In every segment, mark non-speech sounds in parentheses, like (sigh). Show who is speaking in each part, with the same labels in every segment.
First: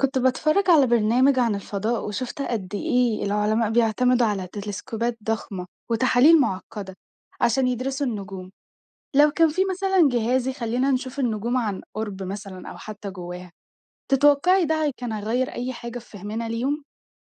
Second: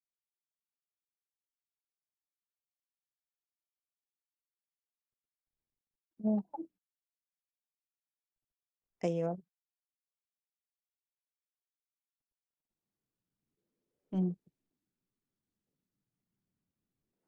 Speaker 1: كنت بتفرج على برنامج عن الفضاء وشفت قد إيه العلماء بيعتمدوا على تلسكوبات ضخمة وتحاليل
Speaker 2: آه.
Speaker 1: معقدة عشان يدرسوا النجوم. لو
Speaker 2: أيوه،
Speaker 1: كان في مثلا جهاز يخلينا نشوف النجوم عن قرب مثلا أو حتى جواها،
Speaker 2: إمم.
Speaker 1: تتوقعي ده كان هيغير أي حاجة في فهمنا ليهم؟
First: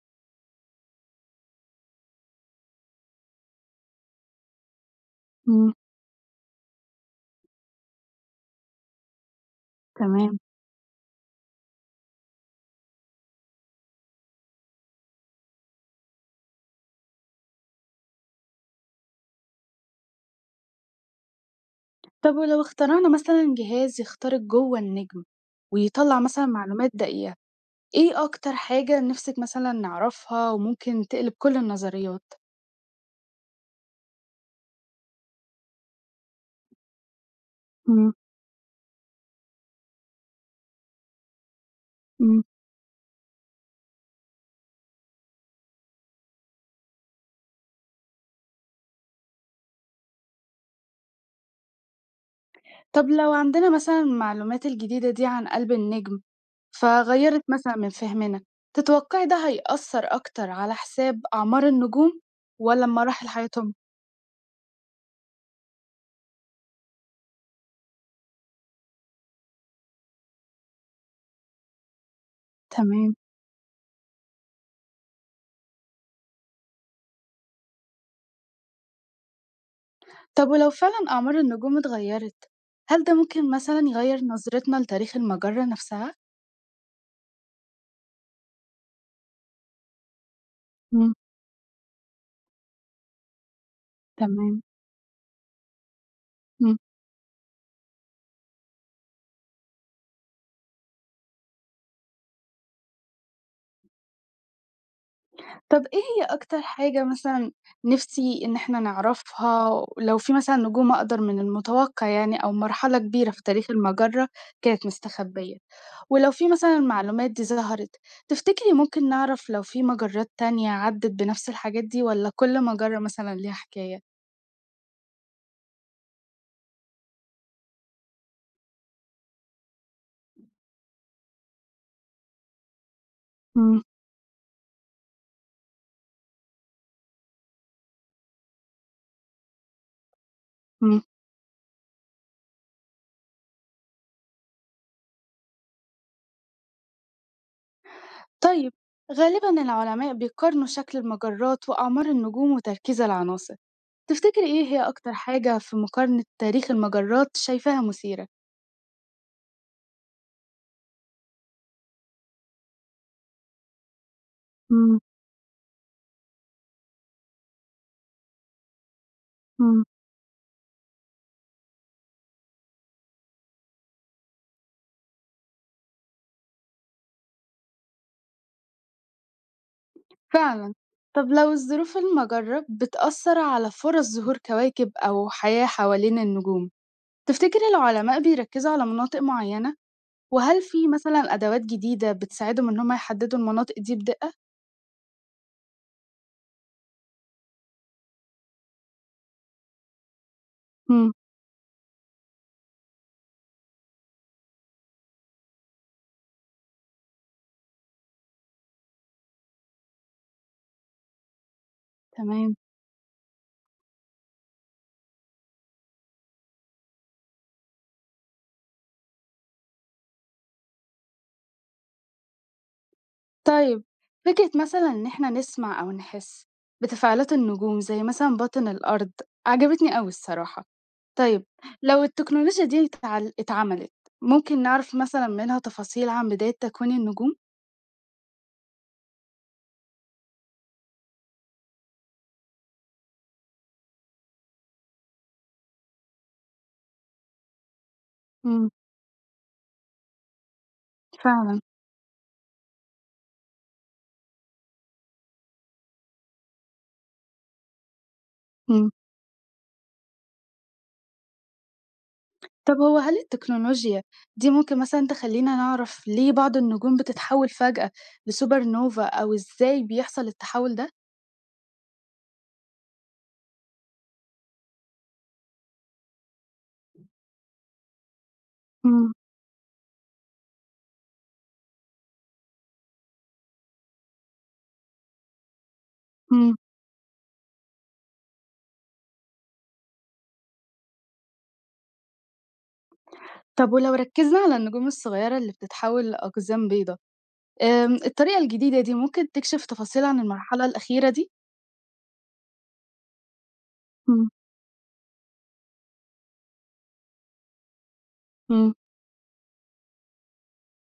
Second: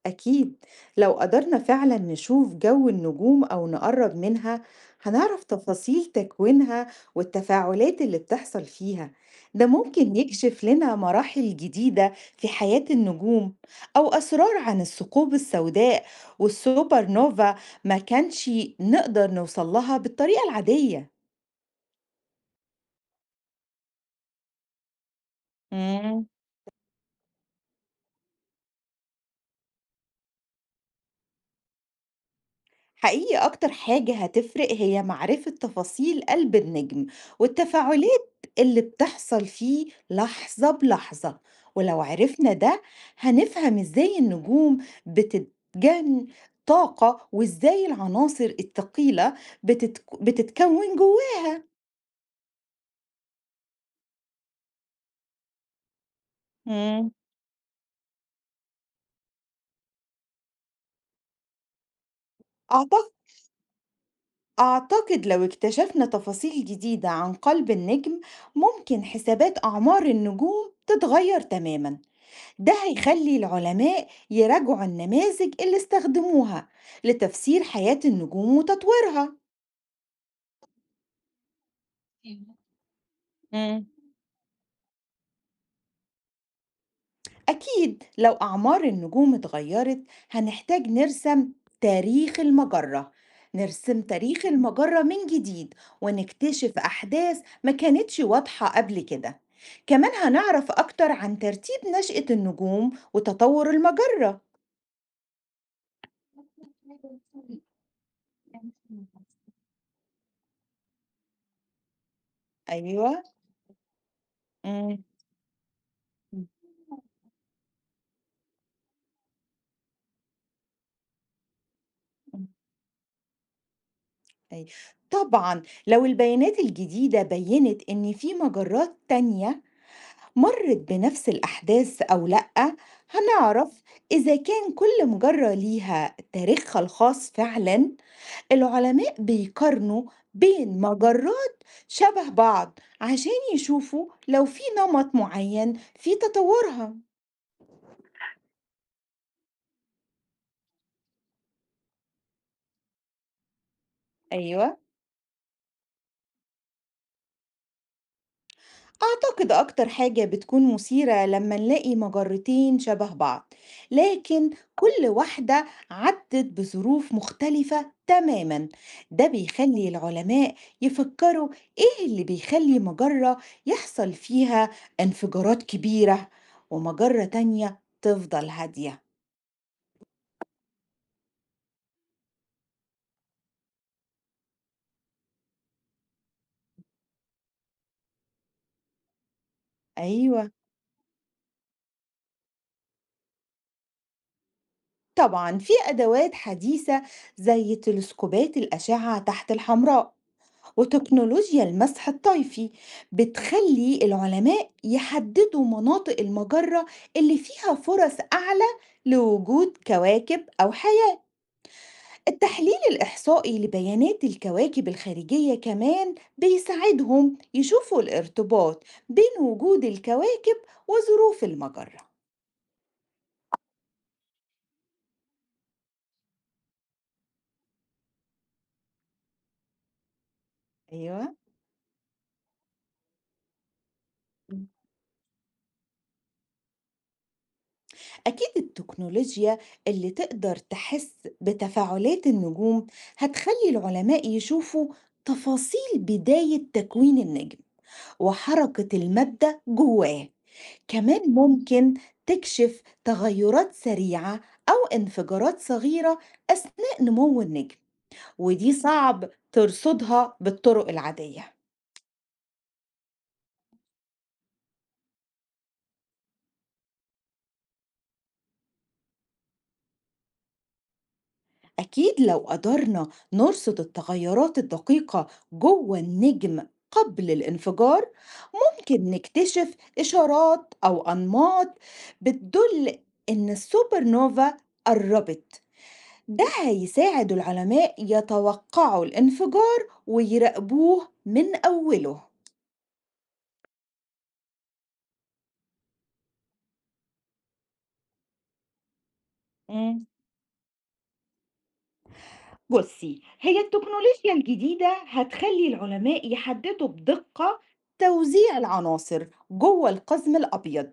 Speaker 2: أكيد، لو قدرنا فعلًا نشوف جو النجوم أو نقرّب منها، هنعرف
Speaker 1: امم
Speaker 2: تفاصيل تكوينها والتفاعلات اللي بتحصل فيها، ده ممكن
Speaker 1: تمام.
Speaker 2: يكشف لنا مراحل جديدة في حياة النجوم أو أسرار عن الثقوب السوداء والسوبر نوفا ما كانش نقدر نوصل لها بالطريقة العادية.
Speaker 1: طب ولو اخترعنا مثلا جهاز يخترق جوه النجم ويطلع
Speaker 2: إمم.
Speaker 1: مثلا معلومات دقيقة، ايه أكتر حاجة نفسك مثلا نعرفها وممكن تقلب كل النظريات؟
Speaker 2: حقيقي أكتر حاجة هتفرق هي معرفة تفاصيل قلب النجم والتفاعلات اللي بتحصل فيه لحظة بلحظة، ولو
Speaker 1: مم.
Speaker 2: عرفنا ده هنفهم إزاي النجوم بتتجن طاقة، وإزاي العناصر الثقيلة بتتكون جواه.
Speaker 1: طب لو عندنا مثلًا المعلومات الجديدة دي عن قلب النجم،
Speaker 2: مم.
Speaker 1: فغيّرت مثلًا من فهمنا، تتوقعي ده هيأثّر أكتر على حساب أعمار النجوم والّا
Speaker 2: أعتقد
Speaker 1: مراحل حياتهم؟
Speaker 2: أعتقد لو اكتشفنا تفاصيل جديدة عن قلب النجم ممكن حسابات أعمار النجوم تتغير تماماً. ده
Speaker 1: تمام.
Speaker 2: هيخلي العلماء يراجعوا النماذج اللي استخدموها لتفسير حياة النجوم وتطويرها.
Speaker 1: طب ولو فعلًا أعمار النجوم اتغيّرت، هل ده ممكن مثلًا
Speaker 2: امم
Speaker 1: يغيّر نظرتنا لتاريخ المجرة نفسها؟
Speaker 2: أكيد لو أعمار النجوم اتغيرت هنحتاج
Speaker 1: إمم،
Speaker 2: تاريخ المجرة نرسم تاريخ
Speaker 1: تمام.
Speaker 2: المجرة من جديد،
Speaker 1: إمم.
Speaker 2: ونكتشف أحداث ما كانتش واضحة قبل كده. كمان هنعرف أكتر عن ترتيب نشأة النجوم وتطور المجرة.
Speaker 1: طَب إيه هي أكتر حاجة مثلًا نِفْسي إن إحنا
Speaker 2: (laughs)
Speaker 1: نعرفها، لو في مثلًا نجوم أقدر من المتوقع يعني أو مرحلة
Speaker 2: أيوة.
Speaker 1: كبيرة في تاريخ المجرة كانت
Speaker 2: مم.
Speaker 1: مستخبية، ولو في مثلًا المعلومات دي ظهرت، تفتكري ممكن نعرف لو في مجرات تانية عدِّت بنفس الحاجات دي والّا
Speaker 2: إمم،
Speaker 1: كل مجرة مثلًا ليها حكاية؟
Speaker 2: أيوه، طبعًا لو البيانات الجديدة بيّنت إن في مجرات تانية مرّت بنفس الأحداث أو لأ،
Speaker 1: إمم،
Speaker 2: هنعرف إذا كان كل مجرة ليها تاريخها الخاص فعلًا. العلماء بيقارنوا بين
Speaker 1: إمم.
Speaker 2: مجرات شبه بعض عشان يشوفوا لو في نمط معيّن في تطورها.
Speaker 1: طيب غالبًا العلماء بيقارنوا شكل المجرات وأعمار النجوم وتركيز العناصر، تفتكري إيه
Speaker 2: أيوه.
Speaker 1: هي أكتر حاجة في مقارنة تاريخ المجرات شايفاها مثيرة؟
Speaker 2: أعتقد أكتر حاجة بتكون مثيرة لما نلاقي مجرتين شبه بعض، لكن
Speaker 1: إمم.
Speaker 2: كل واحدة عدت بظروف مختلفة تماما. ده
Speaker 1: إمم،
Speaker 2: بيخلي العلماء يفكروا إيه اللي بيخلي مجرة يحصل فيها انفجارات كبيرة ومجرة تانية تفضل هادية.
Speaker 1: فعلًا. طب لو الظروف المجرة بتأثّر على فرص ظهور كواكب أو حياة حوالين النجوم، تفتكر العلماء بيركّزوا على مناطق معيّنة؟
Speaker 2: أيوة،
Speaker 1: وهل في مثلًا أدوات جديدة بتساعدهم إن هم يحدّدوا المناطق دي بدقة؟
Speaker 2: طبعا في أدوات حديثة زي تلسكوبات الأشعة تحت الحمراء
Speaker 1: إمم،
Speaker 2: وتكنولوجيا المسح الطيفي بتخلي العلماء يحددوا مناطق المجرة اللي فيها فرص أعلى لوجود كواكب أو حياة.
Speaker 1: تمام.
Speaker 2: التحليل الإحصائي لبيانات الكواكب الخارجية كمان بيساعدهم يشوفوا الارتباط بين وجود الكواكب وظروف المجرة.
Speaker 1: طيب فكرة مثلًا إن إحنا نسمع أو نحس بتفاعلات النجوم زي مثلًا باطن الأرض، عجبتني أوي الصراحة.
Speaker 2: أيوه.
Speaker 1: طيب لو التكنولوجيا دي اتعملت، ممكن نعرف مثلًا منها تفاصيل عن بداية تكوين النجوم؟
Speaker 2: أكيد التكنولوجيا اللي تقدر تحس بتفاعلات النجوم هتخلي العلماء يشوفوا تفاصيل بداية تكوين النجم
Speaker 1: إمم.
Speaker 2: وحركة المادة جواه. كمان
Speaker 1: فعلًا،
Speaker 2: ممكن تكشف تغيرات سريعة أو انفجارات صغيرة أثناء نمو النجم، ودي
Speaker 1: إمم.
Speaker 2: صعب ترصدها بالطرق العادية.
Speaker 1: طب هو هل التكنولوجيا دي ممكن مثلًا تخلّينا نعرف ليه بعض النجوم بتتحوّل فجأة لسوبر نوفا أو إزاي بيحصل التحوّل ده؟
Speaker 2: أكيد لو قدرنا نرصد التغيرات الدقيقة جوه النجم قبل الانفجار ممكن
Speaker 1: إمم،
Speaker 2: نكتشف إشارات أو أنماط بتدل إن السوبر نوفا قربت. ده
Speaker 1: إمم.
Speaker 2: هيساعد العلماء يتوقعوا الانفجار ويراقبوه من أوله.
Speaker 1: طب ولو ركّزنا على النجوم الصغيّرة اللي بتتحوّل لأقزام بيضا، الطريقة الجديدة دي ممكن تكشف تفاصيل
Speaker 2: مم.
Speaker 1: عن المرحلة الأخيرة دي؟
Speaker 2: بصي، هي
Speaker 1: إمم،
Speaker 2: التكنولوجيا الجديدة هتخلي العلماء يحددوا بدقة توزيع
Speaker 1: إمم،
Speaker 2: العناصر جوه القزم الأبيض،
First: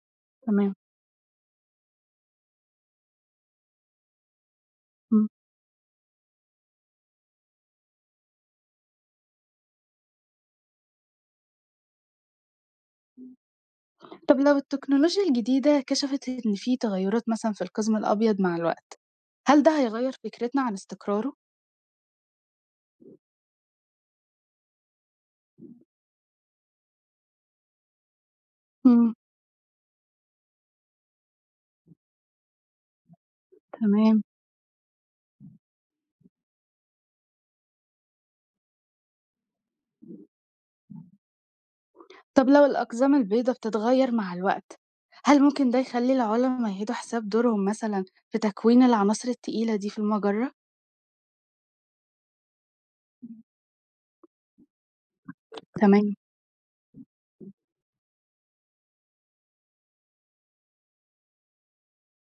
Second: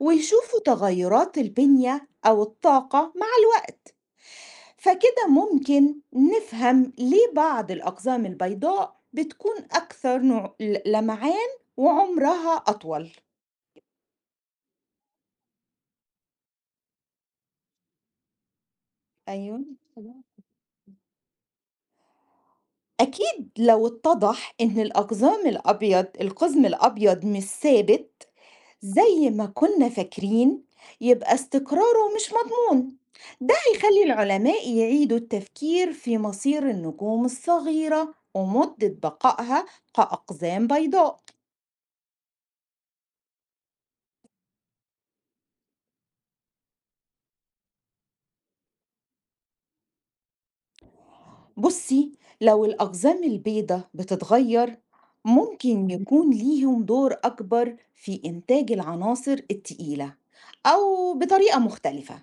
Speaker 2: ويشوفوا
Speaker 1: تمام،
Speaker 2: تغيرات البنية أو الطاقة مع الوقت. فكده
Speaker 1: إمم.
Speaker 2: ممكن نفهم ليه بعض الأقزام البيضاء بتكون أكثر لمعان وعمرها أطول.
Speaker 1: طب لو التكنولوجيا الجديدة كشفت إن في تغيّرات مثلًا في القزم الأبيض مع الوقت، هل
Speaker 2: أيوة.
Speaker 1: ده هيغيّر
Speaker 2: تمام.
Speaker 1: فكرتنا عن استقراره؟
Speaker 2: أكيد لو اتضح إن الأقزام الأبيض القزم الأبيض مش ثابت
Speaker 1: إمم،
Speaker 2: زي ما كنا فاكرين، يبقى استقراره مش مضمون. ده هيخلي
Speaker 1: تمام.
Speaker 2: العلماء يعيدوا التفكير في مصير النجوم الصغيرة ومدة بقائها كأقزام بيضاء.
Speaker 1: طب لو الأقزام البيضاء بتتغير مع الوقت، هل ممكن ده يخلي العلماء يهدوا حساب دورهم مثلا في تكوين العناصر التقيلة دي في المجرة؟
Speaker 2: بصي، لو الأقزام البيضاء بتتغير ممكن
Speaker 1: تمام.
Speaker 2: يكون ليهم دور أكبر في إنتاج العناصر التقيلة أو بطريقة مختلفة.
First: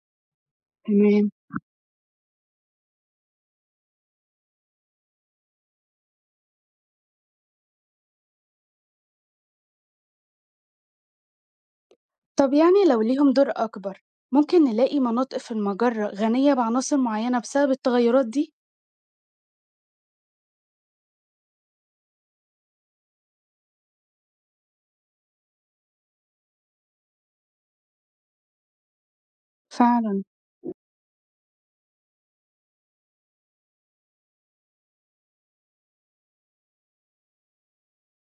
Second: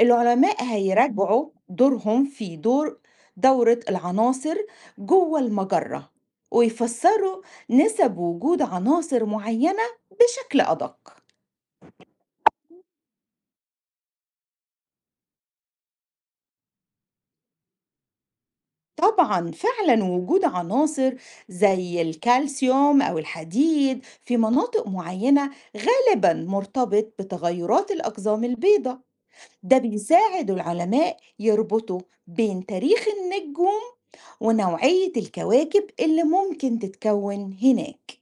Speaker 2: العلماء
Speaker 1: تمام.
Speaker 2: هيراجعوا دورهم في دورة العناصر جوه المجرة، ويفسروا نسب وجود عناصر معينة بشكل أدق.
Speaker 1: طب يعني لو ليهم دور أكبر، ممكن نلاقي مناطق في المجرة غنية بعناصر معينة بسبب التغيرات دي؟
Speaker 2: طبعا، فعلا وجود عناصر زي الكالسيوم أو الحديد في مناطق معينة غالبا مرتبط بتغيرات الأقزام البيضاء. ده
Speaker 1: فعلا.
Speaker 2: بيساعد العلماء يربطوا بين تاريخ النجوم ونوعية الكواكب اللي ممكن تتكون هناك.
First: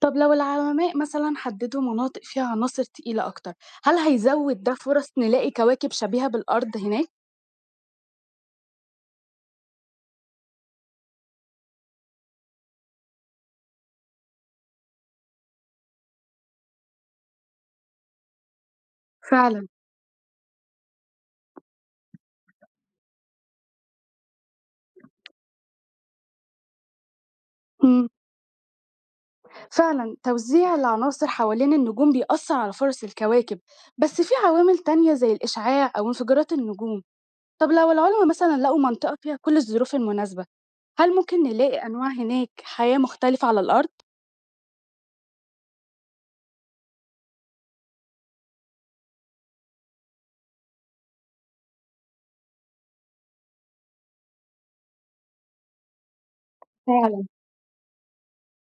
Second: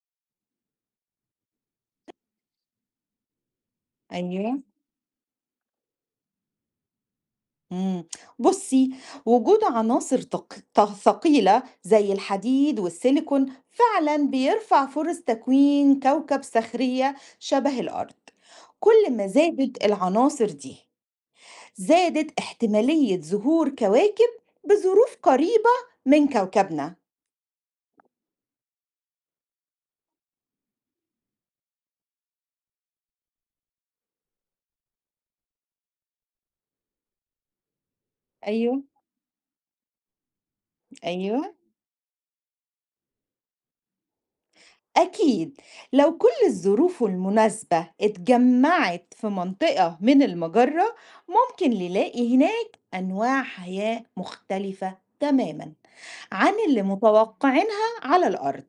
Speaker 1: طب لو العلماء مثلا حددوا مناطق فيها عناصر تقيلة أكتر، هل
Speaker 2: ايوه.
Speaker 1: هيزود ده فرص نلاقي كواكب شبيهة بالأرض هناك؟
Speaker 2: مم. بصي، وجود عناصر ثقيلة زي الحديد والسيليكون فعلا بيرفع فرص تكوين كوكب صخرية شبه الأرض. كل ما
Speaker 1: فعلا.
Speaker 2: زادت العناصر دي زادت احتمالية ظهور كواكب بظروف قريبة من كوكبنا.
Speaker 1: فعلا توزيع العناصر حوالين النجوم بيأثر على فرص الكواكب، بس في عوامل تانية زي الإشعاع أو انفجارات النجوم. طب لو العلماء مثلا لقوا
Speaker 2: ايوه،
Speaker 1: منطقة فيها كل الظروف المناسبة، هل ممكن
Speaker 2: ايوه،
Speaker 1: نلاقي أنواع هناك حياة مختلفة على الأرض؟
Speaker 2: أكيد لو كل الظروف المناسبة اتجمعت في منطقة من المجرة ممكن نلاقي هناك أنواع حياة مختلفة تماما عن اللي
Speaker 1: فعلا.
Speaker 2: متوقعينها على الأرض.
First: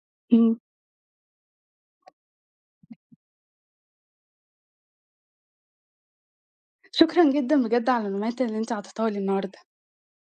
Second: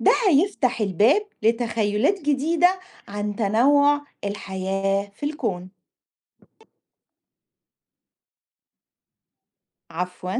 Speaker 2: ده
Speaker 1: مم.
Speaker 2: هيفتح الباب لتخيلات جديدة عن تنوع الحياة في الكون.
Speaker 1: شكرا جدا بجد على المعلومات اللي انت عطيتها لي النهاردة.
Speaker 2: عفواً.